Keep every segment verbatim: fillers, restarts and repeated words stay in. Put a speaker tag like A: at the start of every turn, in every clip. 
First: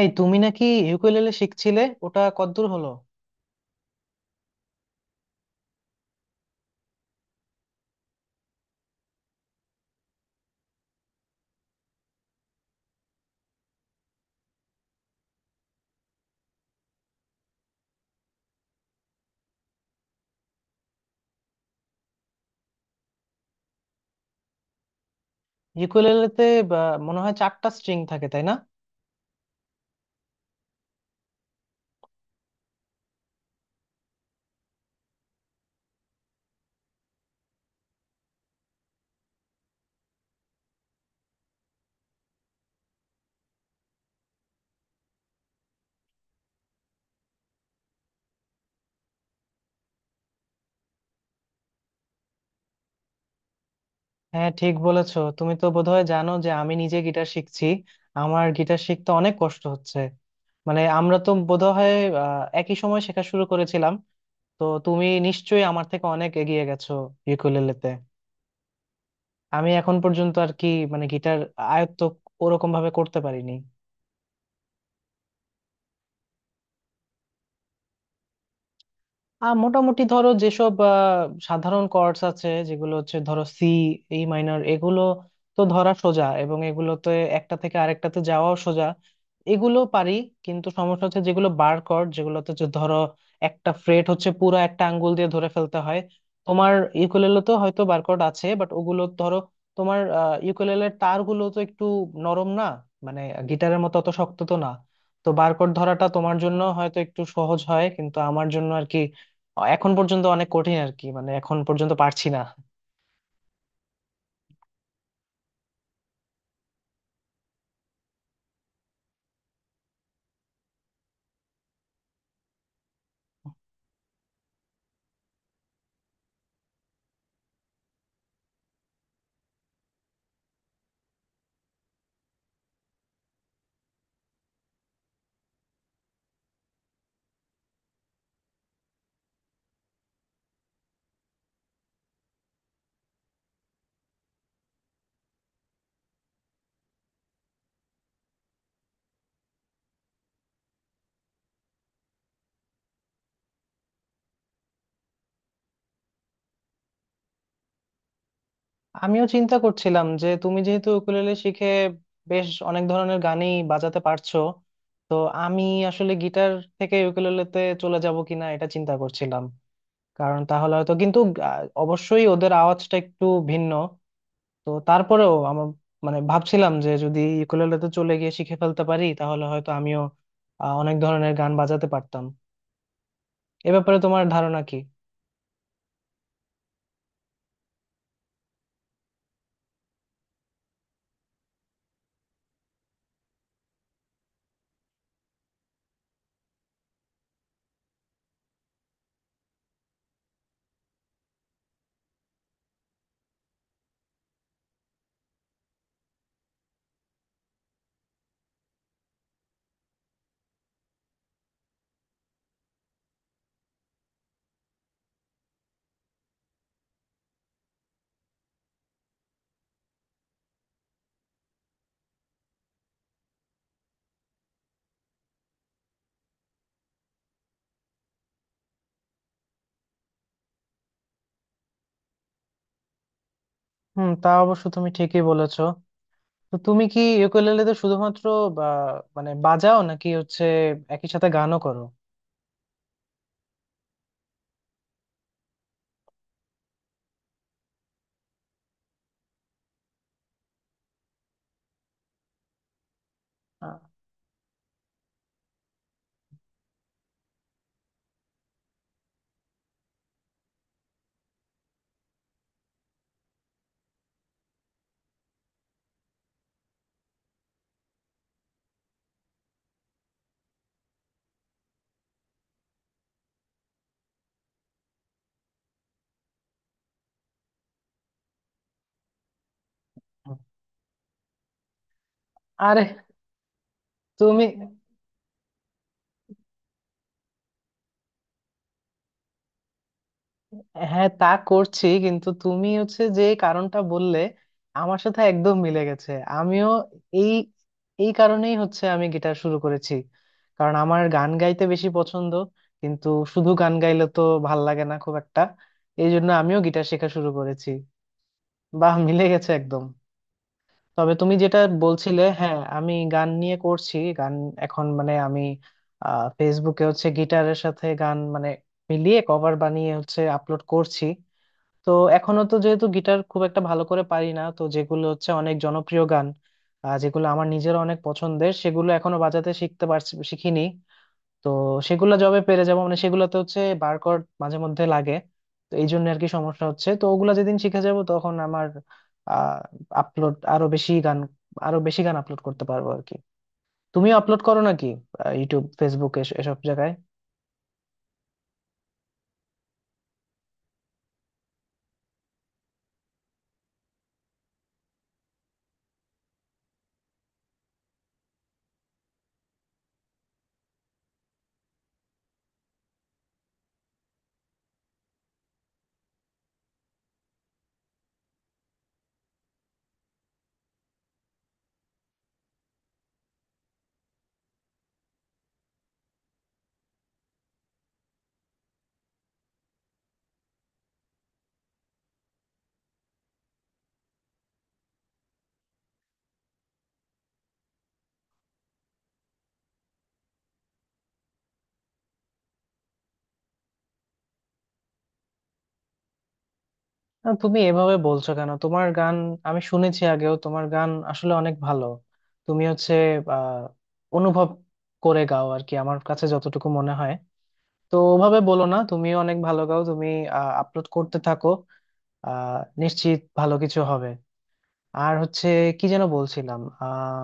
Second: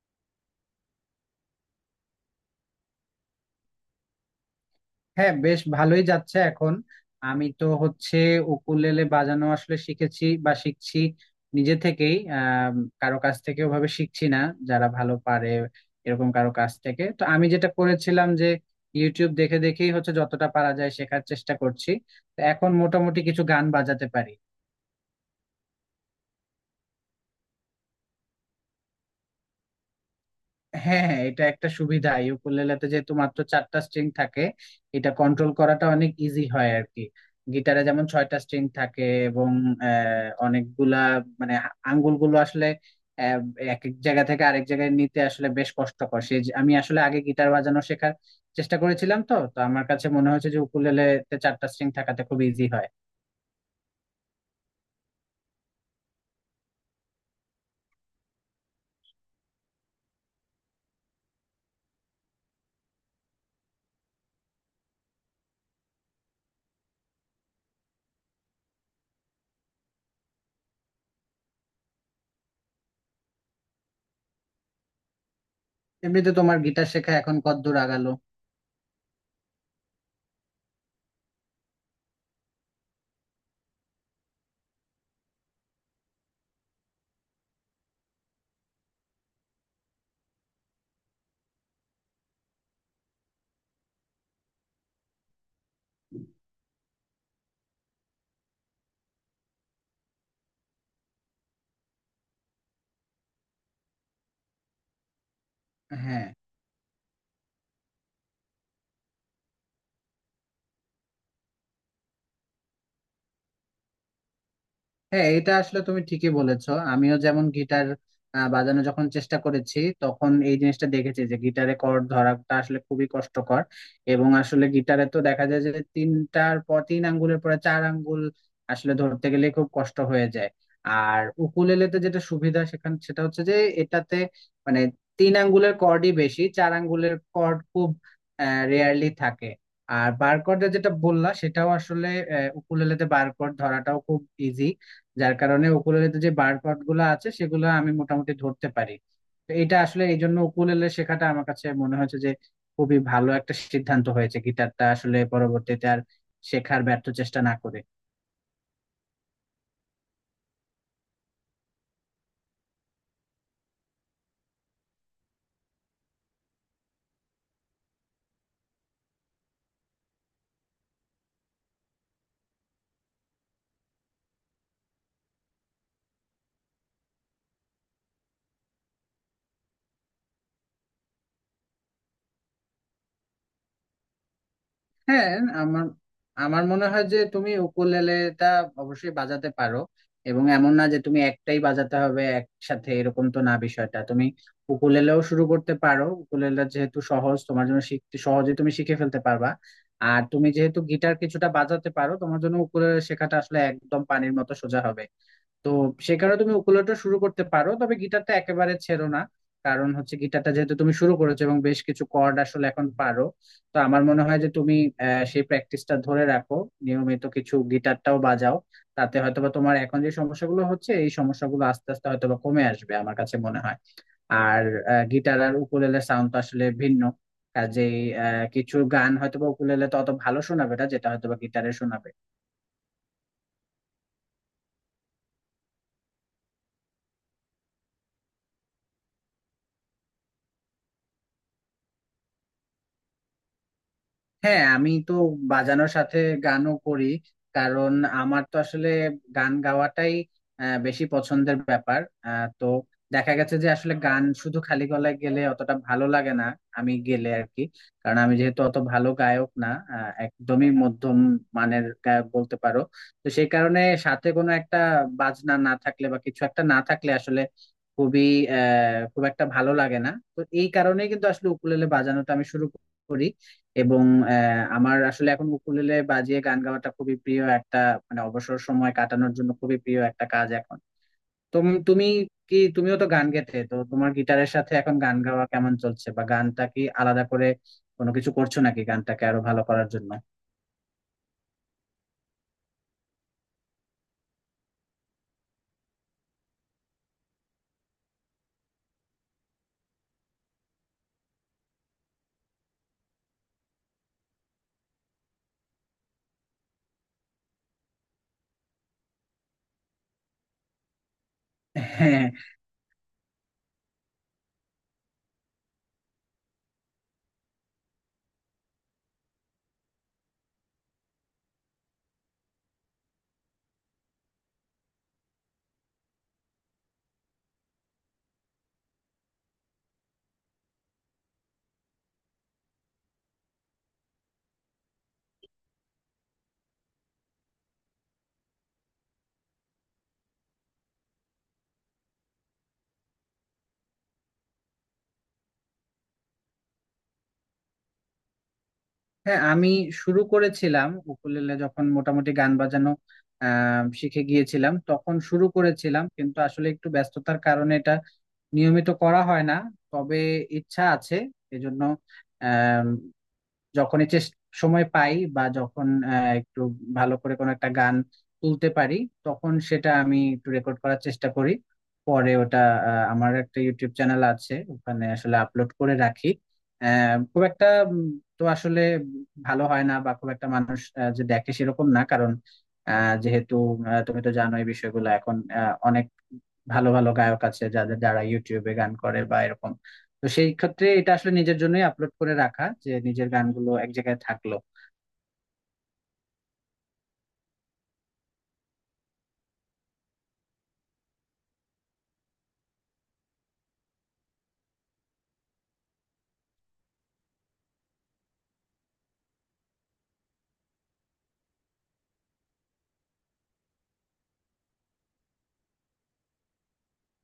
A: এই তুমি নাকি ইউকুলেলে শিখছিলে? ওটা কতদূর হলো?
B: হ্যাঁ, বেশ ভালোই যাচ্ছে এখন। আমি তো হচ্ছে উকুলেলে বাজানো আসলে শিখেছি বা শিখছি নিজে থেকেই, আহ কারো কাছ থেকে ওভাবে শিখছি না। যারা ভালো পারে এরকম কারো কাছ থেকে, তো আমি যেটা করেছিলাম যে ইউটিউব দেখে দেখেই হচ্ছে যতটা পারা যায় শেখার চেষ্টা করছি। তো এখন মোটামুটি কিছু গান বাজাতে পারি।
A: ইউকুলেলেতে, বা, মনে হয় চারটা স্ট্রিং থাকে, তাই না?
B: হ্যাঁ হ্যাঁ, এটা একটা সুবিধা ইউকুলেলেতে যেহেতু মাত্র চারটা স্ট্রিং থাকে, এটা কন্ট্রোল করাটা অনেক ইজি হয় আর কি। গিটারে যেমন ছয়টা স্ট্রিং থাকে এবং আহ, অনেকগুলা, মানে হা- আঙ্গুলগুলো আসলে আহ, এক এক জায়গা থেকে আরেক জায়গায় নিতে আসলে বেশ কষ্টকর। সেই যে- আমি আসলে আগে গিটার বাজানো শেখার চেষ্টা করেছিলাম, তো তো আমার কাছে মনে হয়েছে যে উকুলেলেতে চারটা স্ট্রিং থাকাতে খুব ইজি হয়।
A: হ্যাঁ, ঠিক বলেছো। তুমি তো বোধহয় জানো যে আমি নিজে গিটার শিখছি। আমার গিটার শিখতে অনেক কষ্ট হচ্ছে। মানে আমরা তো বোধহয় আহ, একই সময় শেখা শুরু করেছিলাম। তো তুমি নিশ্চয়ই আমার থেকে অনেক এগিয়ে গেছো ইউকুলেলেতে। আমি এখন পর্যন্ত আর কি মানে গিটার আয়ত্ত ওরকম ভাবে করতে পারিনি।
B: এমনিতে তোমার গিটার শেখা এখন কতদূর আগালো?
A: আহ মোটামুটি ধরো যেসব আহ, সাধারণ কর্ডস আছে যেগুলো হচ্ছে ধরো সি, ই মাইনর, এগুলো তো ধরা সোজা, এবং এগুলোতে একটা থেকে আরেকটাতে যাওয়াও সোজা। এগুলো পারি। কিন্তু সমস্যা হচ্ছে যেগুলো বার কর্ড, যেগুলোতে হচ্ছে ধরো একটা ফ্রেট হচ্ছে পুরো একটা আঙ্গুল দিয়ে ধরে ফেলতে হয়। তোমার ইউকুলেলে তো হয়তো বার কর্ড আছে, বাট ওগুলো ধরো তোমার ইউকুলেলের তারগুলো তো একটু নরম না? মানে গিটারের মতো অত শক্ত তো না। তো বারকোড ধরাটা
B: হ্যাঁ
A: তোমার জন্য হয়তো একটু সহজ হয় কিন্তু আমার জন্য এখন পর্যন্ত অনেক কঠিন আর কি। মানে এখন পর্যন্ত পারছি না।
B: হ্যাঁ, এটা আসলে তুমি ঠিকই বলেছো। আমিও যেমন গিটার আহ, বাজানো যখন চেষ্টা করেছি তখন এই জিনিসটা দেখেছি যে গিটারে কর্ড ধরাটা আসলে খুবই কষ্টকর, এবং আসলে গিটারে তো দেখা যায় যে তিনটার পর, তিন আঙ্গুলের পরে চার আঙ্গুল আসলে ধরতে গেলে খুব কষ্ট হয়ে যায়। আর উকুলেলেতে যেটা সুবিধা সেখান সেটা হচ্ছে যে এটাতে মানে তিন আঙ্গুলের কর্ডই বেশি, চার আঙ্গুলের কর্ড খুব রেয়ারলি থাকে। আর বারকোডে যেটা বললা সেটাও আসলে আহ, উকুলেলেতে বারকোড ধরাটাও খুব ইজি, যার কারণে উকুলেলেতে যে বার্ড পার্ট গুলো আছে সেগুলো আমি মোটামুটি ধরতে পারি। তো এটা আসলে এই জন্য উকুলেলে শেখাটা আমার কাছে মনে হয়েছে যে খুবই ভালো একটা সিদ্ধান্ত হয়েছে, গিটারটা আসলে পরবর্তীতে আর শেখার ব্যর্থ চেষ্টা না করে।
A: আমিও চিন্তা করছিলাম যে তুমি যেহেতু উকুলেলে শিখে বেশ অনেক ধরনের গানই বাজাতে পারছো, তো আমি আসলে গিটার থেকে উকুলেলেতে চলে যাব কিনা এটা চিন্তা করছিলাম। কারণ তাহলে হয়তো কিন্তু আহ, অবশ্যই ওদের আওয়াজটা একটু ভিন্ন। তো তারপরেও আমার মানে ভাবছিলাম যে যদি উকুলেলেতে চলে গিয়ে শিখে ফেলতে পারি তাহলে হয়তো আমিও আহ, অনেক ধরনের গান বাজাতে পারতাম। এ ব্যাপারে তোমার ধারণা কি?
B: হ্যাঁ, আমার আমার মনে হয় যে তুমি উকুলেলেটা অবশ্যই বাজাতে পারো, এবং এমন না যে তুমি একটাই বাজাতে হবে, একসাথে এরকম তো না বিষয়টা। তুমি উকুলেলেও শুরু করতে পারো, উকুলেলে যেহেতু সহজ তোমার জন্য শিখতে, সহজে তুমি শিখে ফেলতে পারবা। আর তুমি যেহেতু গিটার কিছুটা বাজাতে পারো তোমার জন্য উকুলেলে শেখাটা আসলে একদম পানির মতো সোজা হবে। তো সে কারণে তুমি উকুলেলেটা শুরু করতে পারো, তবে গিটারটা একেবারে ছেড়ো না। কারণ হচ্ছে গিটারটা যেহেতু তুমি শুরু করেছো এবং বেশ কিছু কর্ড আসলে এখন পারো। তো আমার মনে হয় যে তুমি আহ, সেই প্র্যাকটিসটা ধরে রাখো, নিয়মিত কিছু গিটারটাও বাজাও। তাতে হয়তোবা তোমার এখন যে সমস্যাগুলো হচ্ছে এই সমস্যাগুলো আস্তে আস্তে হয়তোবা কমে আসবে আমার কাছে মনে হয়। আর গিটার আর উকুলেলের সাউন্ড তো আসলে ভিন্ন, কাজেই আহ, কিছু গান হয়তোবা উকুলেলে তো অত ভালো শোনাবে না যেটা হয়তোবা গিটারে শোনাবে।
A: হুম, তা অবশ্য তুমি ঠিকই বলেছো। তো তুমি কি ইউকুলেলেতে শুধুমাত্র বা মানে বাজাও নাকি হচ্ছে একই সাথে গানও করো?
B: হ্যাঁ, আমি তো বাজানোর সাথে গানও করি, কারণ আমার তো আসলে গান গাওয়াটাই আহ, বেশি পছন্দের ব্যাপার। আহ, তো দেখা গেছে যে
A: আ-
B: আসলে গান শুধু খালি গলায় গেলে অতটা ভালো লাগে না, আমি গেলে আর কি। কারণ আমি যেহেতু অত ভালো গায়ক না, আহ, একদমই মধ্যম মানের গায়ক বলতে পারো। তো সেই কারণে সাথে কোনো একটা বাজনা না থাকলে বা কিছু একটা না থাকলে আসলে খুবই আহ খুব একটা ভালো লাগে না। তো এই কারণেই কিন্তু আসলে উকুলেলে বাজানোটা আমি শুরু করি, এবং আহ, আমার আসলে এখন উকুলেলে বাজিয়ে গান গাওয়াটা খুবই প্রিয় একটা, মানে অবসর সময় কাটানোর জন্য খুবই প্রিয় একটা কাজ এখন। তো তুমি কি,
A: আরে
B: তুমিও তো গান গেতে, তো তোমার
A: তুমি!
B: গিটারের সাথে এখন গান গাওয়া কেমন চলছে, বা গানটা কি আলাদা করে কোনো কিছু করছো নাকি গানটাকে আরো ভালো করার জন্য?
A: হ্যাঁ তা করছি, কিন্তু তুমি হচ্ছে যে কারণটা বললে আমার সাথে একদম মিলে গেছে। আমিও এই এই কারণেই হচ্ছে আমি গিটার শুরু করেছি। কারণ আমার গান গাইতে বেশি পছন্দ। কিন্তু শুধু গান গাইলে তো ভাল লাগে না খুব একটা। এই জন্য আমিও গিটার শেখা শুরু করেছি। বাহ, মিলে গেছে একদম। তবে তুমি যেটা বলছিলে,
B: হ্যাঁ
A: হ্যাঁ আমি গান নিয়ে করছি। গান এখন মানে আমি আহ, ফেসবুকে হচ্ছে গিটারের সাথে গান মানে মিলিয়ে কভার বানিয়ে হচ্ছে আপলোড করছি। তো এখনো তো যেহেতু গিটার খুব একটা ভালো করে পারি না, তো যেগুলো হচ্ছে অনেক জনপ্রিয় গান, আহ, যেগুলো আমার নিজের অনেক পছন্দের সেগুলো এখনো বাজাতে শিখতে পারছি শিখিনি। তো সেগুলো জবে পেরে যাবো মানে সেগুলোতে হচ্ছে বারকোড মাঝে মধ্যে লাগে। তো এই জন্য আর কি সমস্যা হচ্ছে, তো ওগুলা যেদিন শিখে যাব তখন আমার আহ আপলোড আরো বেশি গান, আরো বেশি গান আপলোড করতে পারবো আর কি। তুমিও আপলোড করো নাকি, আহ, ইউটিউব, ফেসবুক, এস- এসব জায়গায়?
B: হ্যাঁ, আমি শুরু করেছিলাম উকুলেলে যখন মোটামুটি গান বাজানো আহ শিখে গিয়েছিলাম তখন শুরু করেছিলাম, কিন্তু আসলে একটু ব্যস্ততার কারণে এটা নিয়মিত করা হয় না। তবে ইচ্ছা আছে। এজন্য আম, যখনই চেষ্টা সময় পাই বা যখন আহ, একটু ভালো করে কোনো একটা গান তুলতে পারি তখন সেটা আমি একটু রেকর্ড করার চেষ্টা করি। পরে ওটা আহ, আমার একটা ইউটিউব চ্যানেল আছে ওখানে আসলে আপলোড করে রাখি। আহ, খুব একটা উম, তো আসলে ভালো হয় না, বা খুব একটা মানুষ আহ, যে দেখে সেরকম না, কারণ আহ, যেহেতু আহ, তুমি তো জানো এই বিষয়গুলো এখন আহ, অনেক ভালো ভালো গায়ক আছে যাদের, যারা ইউটিউবে গান করে বা এরকম। তো সেই ক্ষেত্রে এটা আসলে নিজের জন্যই আপলোড করে রাখা, যে নিজের গানগুলো এক জায়গায় থাকলো।
A: না, তুমি এভাবে বলছো কেন? তোমার গান আমি শুনেছি আগেও, তোমার গান আসলে অনেক ভালো। তুমি হচ্ছে আহ অনুভব করে গাও আর কি, আমার কাছে যতটুকু মনে হয়। তো ওভাবে বলো না, তুমিও অনেক ভালো গাও। তুমি আপলোড করতে থাকো, আহ নিশ্চিত ভালো কিছু হবে। আর হচ্ছে কি যেন বলছিলাম, আহ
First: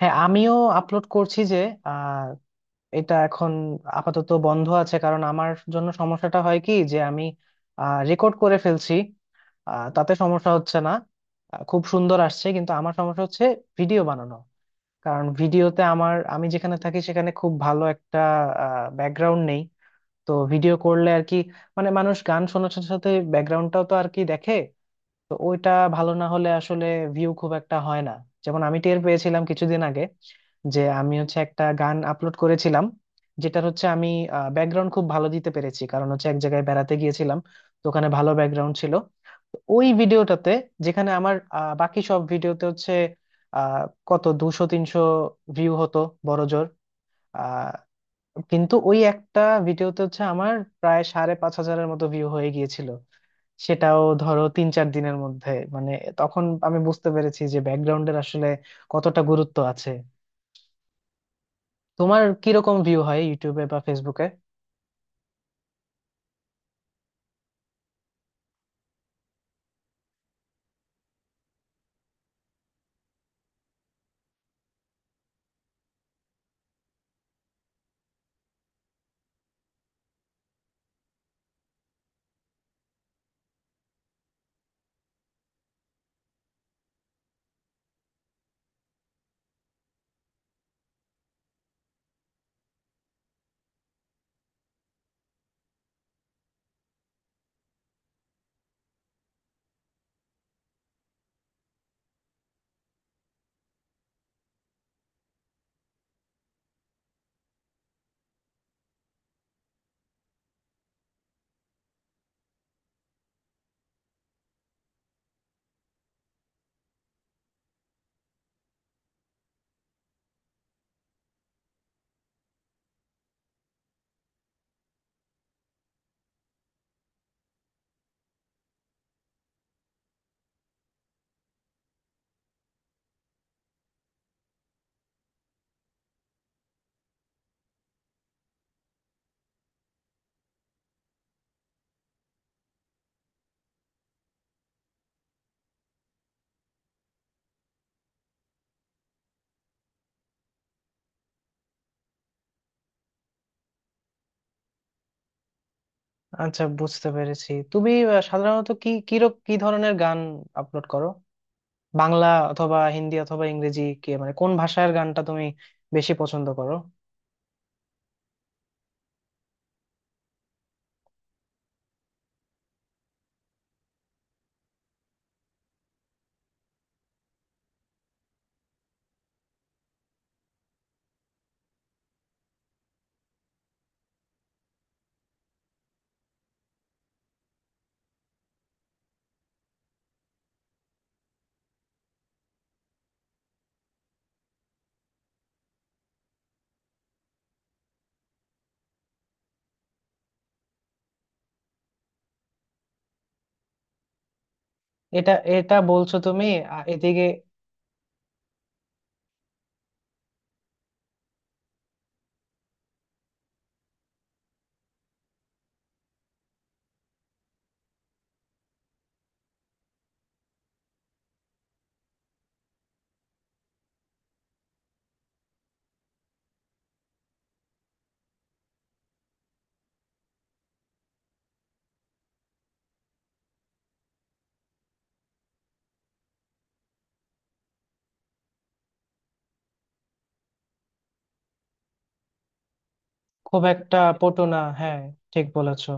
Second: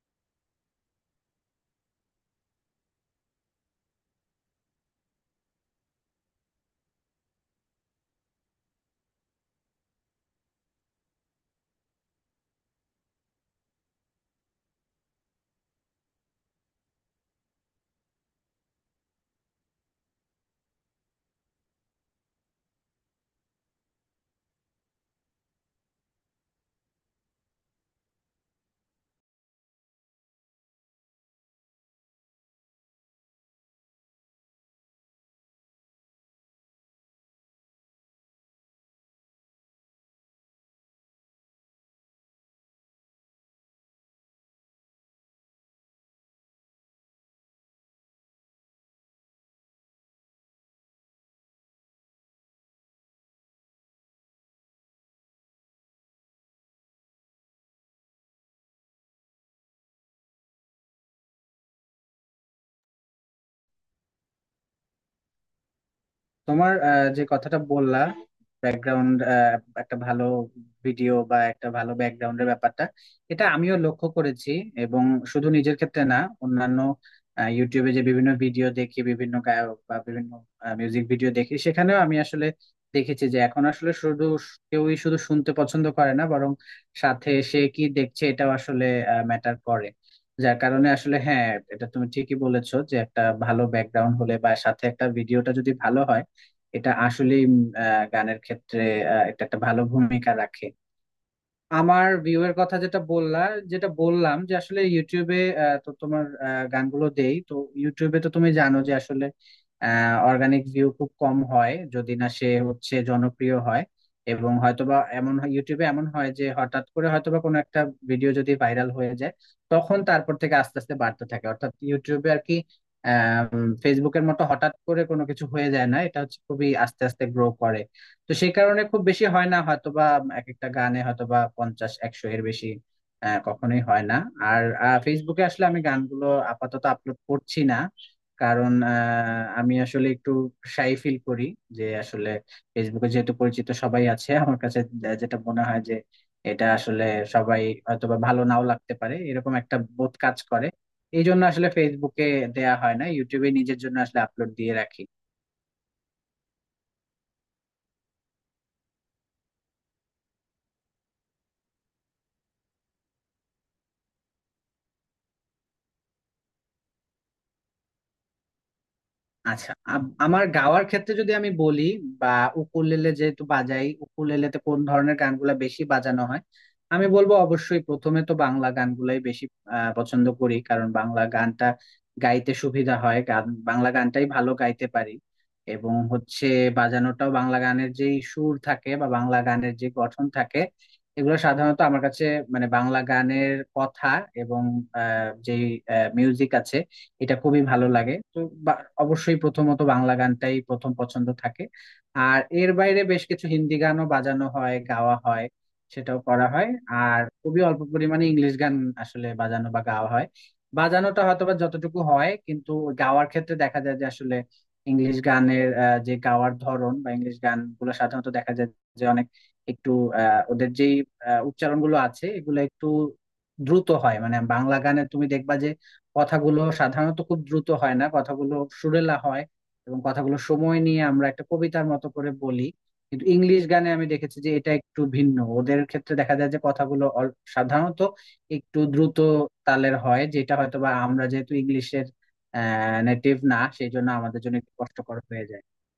A: হ্যাঁ, আমিও আপলোড করছি যে আহ এটা এখন আপাতত বন্ধ আছে। কারণ আমার জন্য সমস্যাটা হয় কি যে আমি রেকর্ড করে ফেলছি, আহ, তাতে সমস্যা হচ্ছে না, আহ, খুব সুন্দর আসছে, কিন্তু আমার সমস্যা হচ্ছে ভিডিও বানানো। কারণ ভিডিওতে আমার, আমি যেখানে থাকি সেখানে খুব ভালো একটা ব্যাকগ্রাউন্ড নেই। তো ভিডিও করলে আর কি মানে মানুষ গান শোনার সাথে সাথে ব্যাকগ্রাউন্ডটাও তো আর কি দেখে। তো ওইটা ভালো না হলে আসলে ভিউ খুব একটা হয় না। যেমন আমি টের পেয়েছিলাম কিছুদিন আগে যে আমি হচ্ছে একটা গান আপলোড করেছিলাম যেটার হচ্ছে আমি ব্যাকগ্রাউন্ড খুব ভালো দিতে পেরেছি, কারণ হচ্ছে এক জায়গায় বেড়াতে গিয়েছিলাম। তো ওখানে ভালো ব্যাকগ্রাউন্ড ছিল। তো ওই ভিডিওটাতে, যেখানে আমার আহ, বাকি সব ভিডিওতে হচ্ছে আহ কত দুশো তিনশো ভিউ হতো বড় জোর, আহ কিন্তু ওই একটা ভিডিওতে হচ্ছে আমার প্রায় সাড়ে পাঁচ হাজারের মতো ভিউ হয়ে গিয়েছিল, সেটাও ধরো তিন চার দিনের মধ্যে। মানে তখন আমি বুঝতে পেরেছি যে ব্যাকগ্রাউন্ডের আসলে কতটা গুরুত্ব আছে। তোমার কিরকম ভিউ হয় ইউটিউবে বা ফেসবুকে?
B: তোমার আহ, যে কথাটা বললা, ব্যাকগ্রাউন্ড, একটা ভালো ভিডিও বা একটা ভালো ব্যাকগ্রাউন্ডের ব্যাপারটা, এটা আমিও লক্ষ্য করেছি। এবং শুধু নিজের ক্ষেত্রে না, অন্যান্য আহ, ইউটিউবে যে বিভিন্ন ভিডিও দেখি, বিভিন্ন গায়ক বা বিভিন্ন মিউজিক ভিডিও দেখি, সেখানেও আমি আসলে দেখেছি যে এখন আসলে শুধু স- কেউই শুধু শুনতে পছন্দ করে না, বরং সাথে সে কি দেখছে এটাও আসলে ম্যাটার করে। যার কারণে আসলে হ্যাঁ, এটা তুমি ঠিকই বলেছো যে একটা ভালো ব্যাকগ্রাউন্ড হলে বা সাথে একটা ভিডিওটা যদি ভালো হয় এটা আসলেই উম, আহ, গানের ক্ষেত্রে আহ, এটা একটা ভালো ভূমিকা রাখে। আমার ভিউ এর কথা যেটা বললা, যেটা বললাম যে আসলে ইউটিউবে আহ, তো তোমার আহ, গানগুলো দেই তো ইউটিউবে, তো তুমি জানো যে আসলে অর্গানিক ভিউ খুব কম হয় যদি না সে হচ্ছে জনপ্রিয় হয়। এবং হয়তোবা এমন হয় ইউটিউবে, এমন হয় যে হঠাৎ করে হয়তোবা কোনো একটা ভিডিও যদি ভাইরাল হয়ে যায় তখন তারপর থেকে আস্তে আস্তে বাড়তে থাকে, অর্থাৎ ইউটিউবে আর কি আহ ফেসবুকের মতো হঠাৎ করে কোনো কিছু হয়ে যায় না, এটা হচ্ছে খুবই আস্তে আস্তে গ্রো করে। তো সেই কারণে খুব বেশি হয় না হয়তোবা, এক একটা গানে হয়তোবা পঞ্চাশ একশো এর বেশি আহ, কখনোই হয় না। আর আহ, ফেসবুকে আসলে আমি গানগুলো আপাতত আপলোড করছি না, কারণ আহ, আমি আসলে একটু শাই ফিল করি। যে আসলে ফেসবুকে যেহেতু পরিচিত সবাই আছে, আমার কাছে যে- যেটা মনে হয় যে এটা আসলে সবাই হয়তোবা ভালো নাও লাগতে পারে, এরকম একটা বোধ কাজ করে। এই জন্য আসলে ফেসবুকে দেয়া হয় না, ইউটিউবে নিজের জন্য আসলে আপলোড দিয়ে রাখি।
A: আচ্ছা, বুঝতে পেরেছি। তুমি আহ, সাধারণত কি কিরক কি ধরনের গান আপলোড করো? বাংলা অথবা হিন্দি অথবা ইংরেজি, কি মানে কোন ভাষার গানটা তুমি বেশি পছন্দ করো?
B: আচ্ছা, আম- আমার গাওয়ার ক্ষেত্রে যদি আমি বলি, বা উকুলেলে যেহেতু বাজাই উকুলেলেতে কোন ধরনের গানগুলা বেশি বাজানো হয়, আমি বলবো অবশ্যই প্রথমে তো বাংলা গানগুলাই বেশি আহ, পছন্দ করি। কারণ বাংলা গানটা গাইতে সুবিধা হয়, গান বাংলা গানটাই ভালো গাইতে পারি। এবং হচ্ছে বাজানোটাও বাংলা গানের যেই সুর থাকে, বা বাংলা গানের যে গঠন থাকে, এগুলো সাধারণত আমার কাছে, মানে বাংলা গানের কথা এবং যে মিউজিক আছে এটা খুবই ভালো লাগে। তো বা- অবশ্যই প্রথমত বাংলা গানটাই প্রথম পছন্দ থাকে। আর এর বাইরে বেশ কিছু হিন্দি গানও বাজানো হয়, গাওয়া
A: এটা
B: হয়,
A: এটা বলছো
B: সেটাও
A: তুমি
B: করা হয়।
A: আ,
B: আর
A: এদিকে।
B: খুবই অল্প পরিমাণে ইংলিশ গান আসলে বাজানো বা গাওয়া হয়। বাজানোটা হয়তো বা যতটুকু হয়, কিন্তু গাওয়ার ক্ষেত্রে দেখা যায় যে আসলে ইংলিশ গানের আহ, যে গাওয়ার ধরন, বা ইংলিশ গানগুলো সাধারণত দেখা যায় যে অনেক একটু আহ, ওদের যেই আহ, উচ্চারণগুলো আছে এগুলো একটু দ্রুত হয়। মানে বাংলা গানে তুমি দেখবা যে কথাগুলো সাধারণত খুব দ্রুত হয় না, কথাগুলো সুরেলা হয়, এবং কথাগুলো সময় নিয়ে আমরা একটা কবিতার মতো করে বলি। কিন্তু ইংলিশ গানে আমি দেখেছি যে এটা একটু ভিন্ন, ওদের ক্ষেত্রে দেখা যায় যে কথাগুলো অল- সাধারণত একটু দ্রুত তালের হয়, যেটা হয়তো বা আমরা যেহেতু ইংলিশের আহ নেটিভ না
A: খুব
B: সেই
A: একটা
B: জন্য আমাদের
A: পটু
B: জন্য
A: না,
B: একটু
A: হ্যাঁ
B: কষ্টকর হয়ে
A: ঠিক
B: যায়।
A: বলেছো।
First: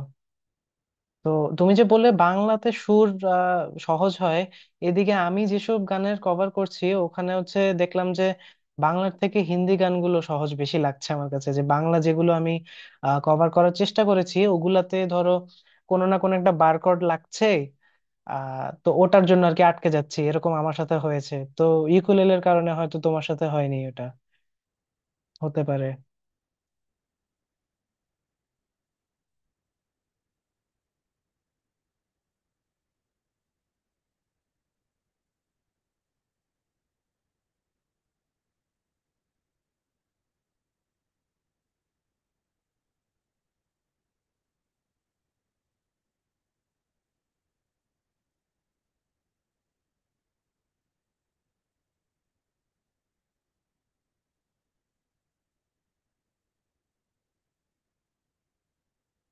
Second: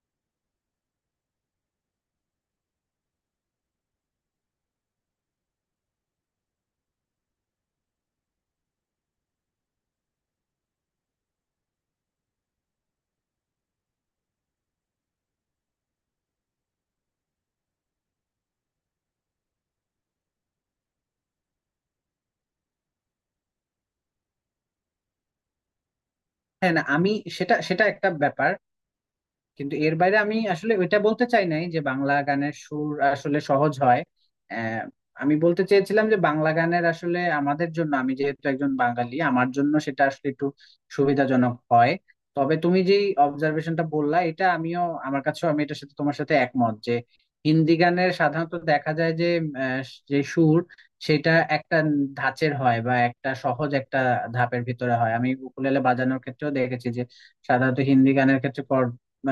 A: তো তুমি যে বললে বাংলাতে সুর আহ, সহজ হয়, এদিকে আমি যেসব গানের কভার করছি ওখানে হচ্ছে দেখলাম যে বাংলার থেকে হিন্দি গানগুলো সহজ বেশি লাগছে আমার কাছে। যে বাংলা যেগুলো আমি কভার করার চেষ্টা করেছি ওগুলাতে ধরো কোনো না কোনো একটা বারকোড লাগছে। আহ তো ওটার জন্য আর কি আটকে যাচ্ছি, এরকম আমার সাথে হয়েছে তো। ইকুলেলের কারণে হয়তো তোমার সাথে হয়নি এটা, হতে পারে।
B: হ্যাঁ না, আমি সেটা সেটা একটা ব্যাপার, কিন্তু এর বাইরে আমি আসলে ওইটা বলতে চাই নাই যে বাংলা গানের সুর আসলে সহজ হয়। আহ, আমি বলতে চেয়েছিলাম যে বাংলা গানের আসলে আমাদের জন্য, আমি যেহেতু একজন বাঙালি আমার জন্য সেটা আসলে একটু সুবিধাজনক হয়। তবে তুমি যে অবজারভেশনটা বললা এটা আমিও, আমার কাছেও আমি এটার সাথে, তোমার সাথে একমত যে হিন্দি গানের সাধারণত দেখা যায় যে আহ, যে সুর সেটা একটা ধাঁচের হয়, বা একটা সহজ একটা ধাপের ভিতরে হয়। আমি উকুলেলে বাজানোর ক্ষেত্রেও দেখেছি যে সাধারণত হিন্দি গানের ক্ষেত্রে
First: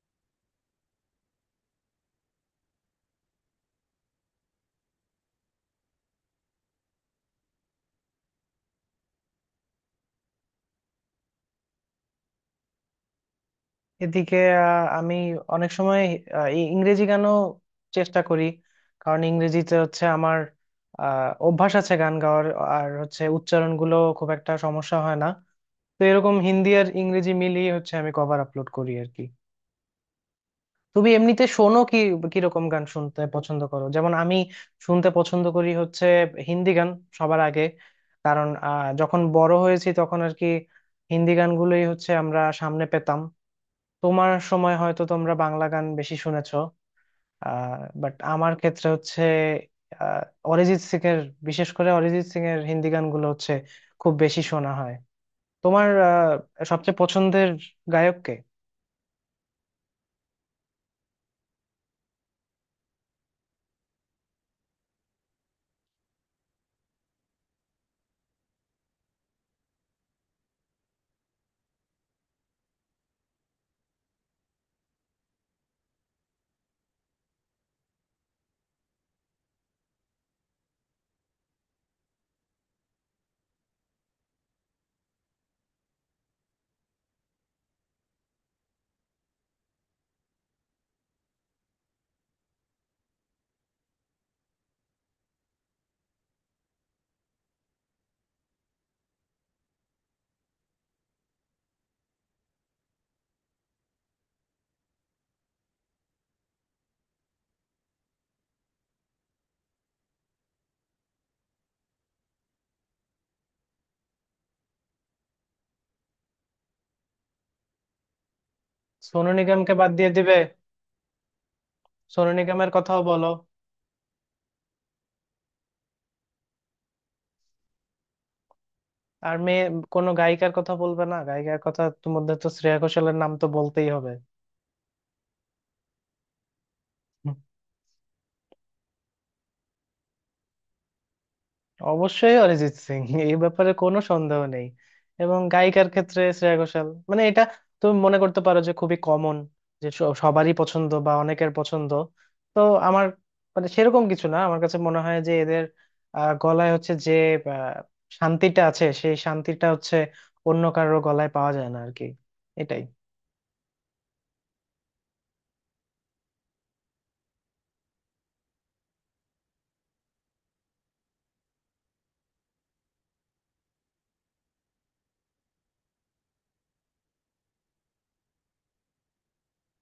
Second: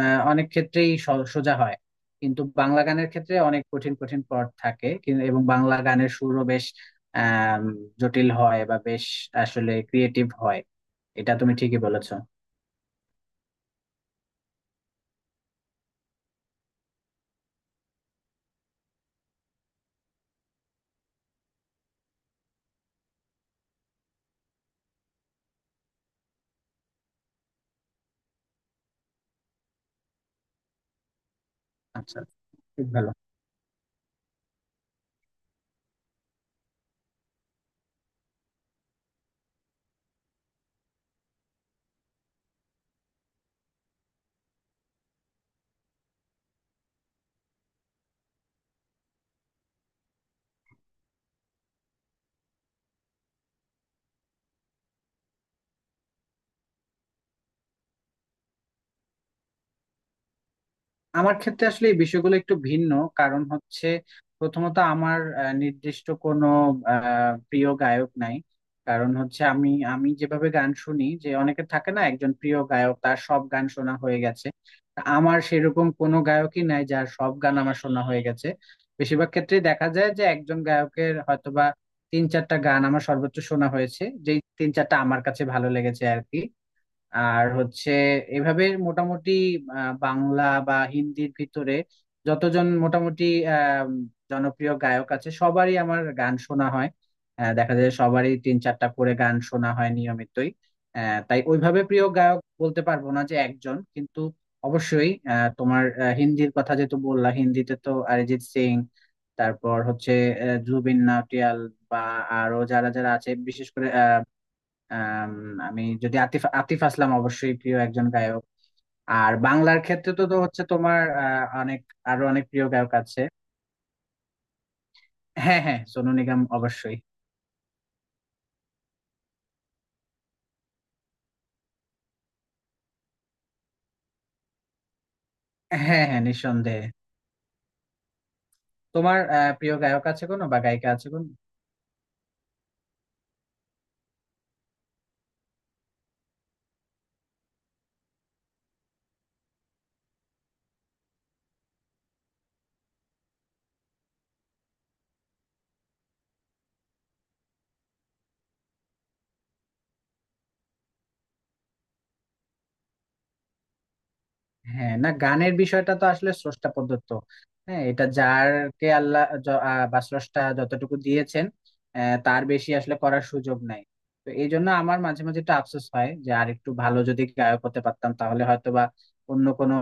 B: আহ, অনেক ক্ষেত্রেই স- সোজা হয়। কিন্তু বাংলা গানের ক্ষেত্রে অনেক কঠিন কঠিন পদ থাকে কিন্তু, এবং বাংলা গানের সুরও বেশ আম, জটিল হয়, বা বেশ আসলে ক্রিয়েটিভ হয়। এটা তুমি ঠিকই বলেছো।
A: এদিকে আহ, আমি অনেক সময় আহ, ই- ইংরেজি গানও চেষ্টা করি। কারণ ইংরেজিতে হচ্ছে আমার আহ, অভ্যাস আছে গান গাওয়ার। আর হচ্ছে উচ্চারণগুলো খুব একটা সমস্যা হয় না। তো এরকম হিন্দি আর ইংরেজি মিলিয়ে হচ্ছে আমি কভার আপলোড করি আর কি। তুমি এমনিতে শোনো কি,
B: আচ্ছা,
A: কিরকম গান
B: খুব ভালো।
A: শুনতে পছন্দ করো? যেমন আমি শুনতে পছন্দ করি হচ্ছে হিন্দি গান সবার আগে। কারণ আহ, যখন বড় হয়েছি তখন আর কি হিন্দি গানগুলোই হচ্ছে আমরা সামনে পেতাম। তোমার সময় হয়তো তোমরা বাংলা গান বেশি শুনেছো। আহ বাট আমার ক্ষেত্রে হচ্ছে আহ, অরিজিৎ সিং এর, বিশেষ করে অরিজিৎ সিং এর হিন্দি গানগুলো হচ্ছে খুব বেশি শোনা হয়। তোমার আহ, সবচেয়ে পছন্দের গায়ক কে?
B: আমার ক্ষেত্রে আসলে এই বিষয়গুলো একটু ভিন্ন, কারণ হচ্ছে প্রথমত আমার আহ, নির্দিষ্ট কোনো আহ, প্রিয় গায়ক নাই। কারণ হচ্ছে আমি আমি যেভাবে গান শুনি, যে অনেকে থাকে না একজন প্রিয় গায়ক তার সব গান শোনা হয়ে গেছে, তা আমার সেরকম কোনো গায়কই নাই যার সব গান আমার শোনা হয়ে গেছে। বেশিরভাগ ক্ষেত্রে দেখা যায় যে একজন গায়কের হয়তোবা তিন চারটা গান আমার সর্বোচ্চ শোনা হয়েছে, যেই তিন চারটা আমার কাছে ভালো লেগেছে আর কি। আর হচ্ছে এভাবে মোটামুটি আহ, বাংলা বা হিন্দির ভিতরে যতজন মোটামুটি আহ, জনপ্রিয় গায়ক আছে সবারই আমার গান শোনা হয়। আহ, দেখা যায় সবারই তিন চারটা করে গান শোনা হয় নিয়মিতই। আহ, তাই ওইভাবে প্রিয় গায়ক বলতে পারবো না যে একজন, কিন্তু অবশ্যই আহ, তোমার আহ, হিন্দির কথা যেহেতু বললা, হিন্দিতে তো অরিজিৎ সিং, তারপর হচ্ছে আহ, জুবিন নটিয়াল, বা আরো যারা যারা আছে বিশেষ করে আম, আমি যদি আতিফ আতিফ আসলাম অবশ্যই প্রিয় একজন গায়ক।
A: সোনু
B: আর
A: নিগমকে
B: বাংলার
A: বাদ দিয়ে
B: ক্ষেত্রে তো
A: দিবে?
B: তো হচ্ছে তোমার আহ, অনেক আরো
A: সোনু
B: অনেক প্রিয়
A: নিগমের
B: গায়ক
A: কথাও
B: আছে।
A: বলো।
B: হ্যাঁ হ্যাঁ, সোনু নিগম অবশ্যই।
A: আর মেয়ে, কোনো গায়িকার কথা বলবে না? গায়িকার কথা তো, মধ্যে তো শ্রেয়া ঘোষালের নাম তো বলতেই হবে।
B: হ্যাঁ হ্যাঁ, নিঃসন্দেহে। তোমার আহ, প্রিয় গায়ক আছে কোনো, বা গায়িকা আছে কোনো?
A: অবশ্যই অরিজিৎ সিং, এই ব্যাপারে কোনো সন্দেহ নেই। এবং গায়িকার ক্ষেত্রে শ্রেয়া ঘোষাল। মানে এটা তুমি মনে করতে পারো যে খুবই কমন, যে স- সবারই পছন্দ বা অনেকের পছন্দ। তো আমার মানে সেরকম কিছু না, আমার কাছে মনে হয় যে এদের আহ, গলায় হচ্ছে যে আহ, শান্তিটা আছে, সেই শান্তিটা হচ্ছে অন্য কারো গলায় পাওয়া যায় না আর কি। এটাই।
B: হ্যাঁ না, গানের বিষয়টা তো আসলে স্রষ্টা প্রদত্ত। হ্যাঁ, এটা যারকে আল্লাহ য- আহ, বা স্রষ্টা যতটুকু দিয়েছেন আহ, তার বেশি আসলে করার সুযোগ নাই। তো এই জন্য আমার মাঝে মাঝে একটু আফসোস হয় যে আর একটু ভালো যদি গায়ক হতে পারতাম তাহলে হয়তো বা অন্য কোনো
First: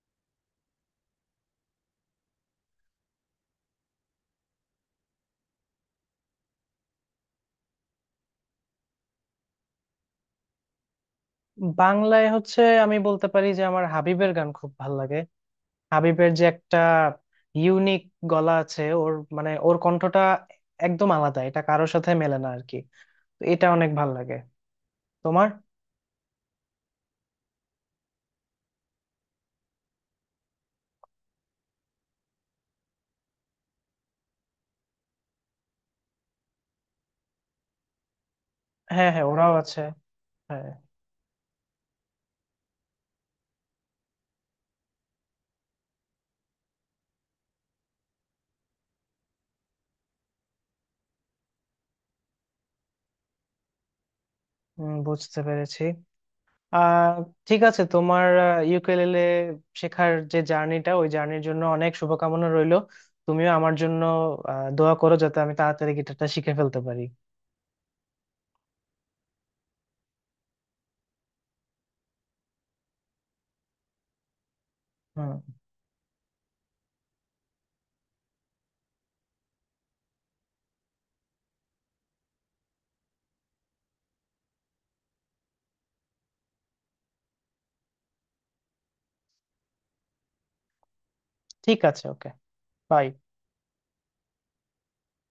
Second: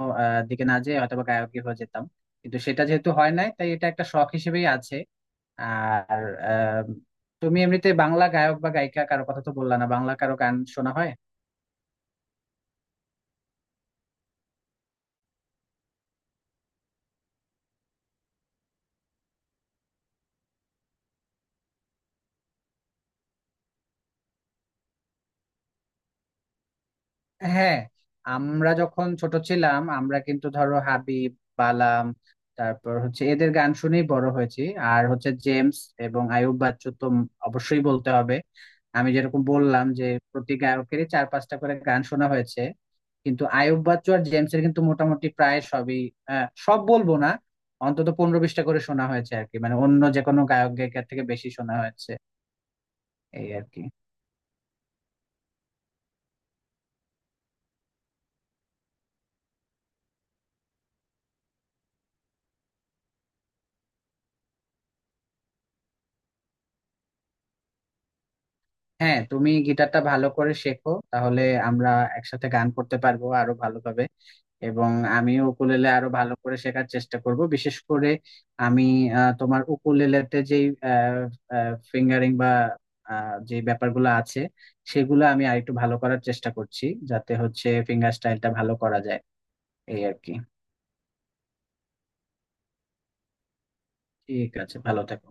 B: আহ, দিকে না যেয়ে হয়তো বা গায়কই হয়ে যেতাম। কিন্তু সেটা যেহেতু হয় নাই তাই এটা একটা শখ হিসেবেই আছে। আর আহ, তুমি এমনিতে বাংলা গায়ক বা গায়িকা কারো কথা তো বললা না, বাংলা কারো গান শোনা হয়?
A: বাংলায় হচ্ছে আমি বলতে পারি যে আমার হাবিবের গান খুব ভালো লাগে। হাবিবের যে একটা ইউনিক গলা আছে ওর, মানে ওর কণ্ঠটা একদম আলাদা, এটা কারোর সাথে মেলে না আর কি। তো এটা অনেক ভাল লাগে। তোমার?
B: হ্যাঁ, আমরা যখন ছোট ছিলাম আমরা কিন্তু ধরো হাবিব, বালাম, তারপর হচ্ছে এদের গান শুনেই বড় হয়েছি। আর হচ্ছে জেমস এবং আয়ুব বাচ্চু তো অবশ্যই বলতে হবে। আমি
A: হ্যাঁ হ্যাঁ,
B: যেরকম
A: ওরাও আছে।
B: বললাম যে প্রতি
A: হ্যাঁ।
B: গায়কেরই চার পাঁচটা করে গান শোনা হয়েছে, কিন্তু আয়ুব বাচ্চু আর জেমসের কিন্তু মোটামুটি প্রায় সবই, আহ, সব বলবো না, অন্তত পনেরো বিশটা করে শোনা হয়েছে আর কি, মানে অন্য যে কোনো গায়ক গায়িকার থেকে বেশি শোনা হয়েছে এই আর কি।
A: উম, বুঝতে পেরেছি। আহ ঠিক আছে। তোমার ইউকেলেলে শেখার যে জার্নিটা, ওই জার্নির জন্য অনেক শুভকামনা রইলো। তুমিও আমার জন্য আহ, দোয়া করো যাতে আমি তাড়াতাড়ি গিটারটা শিখে ফেলতে পারি।
B: হ্যাঁ, তুমি গিটারটা ভালো করে শেখো, তাহলে আমরা একসাথে গান করতে পারবো আরো ভালোভাবে। এবং
A: হুম,
B: আমিও উকুলেলে আরো ভালো করে শেখার চেষ্টা করব, বিশেষ করে আমি আহ, তোমার উকুলেলেতে যে ফিঙ্গারিং বা আহ, যে ব্যাপারগুলো আছে সেগুলো আমি আরেকটু ভালো করার চেষ্টা করছি, যাতে হচ্ছে ফিঙ্গার স্টাইলটা ভালো করা যায় এই আর কি।
A: ঠিক আছে, ওকে, বাই।
B: ঠিক আছে, ভালো থেকো।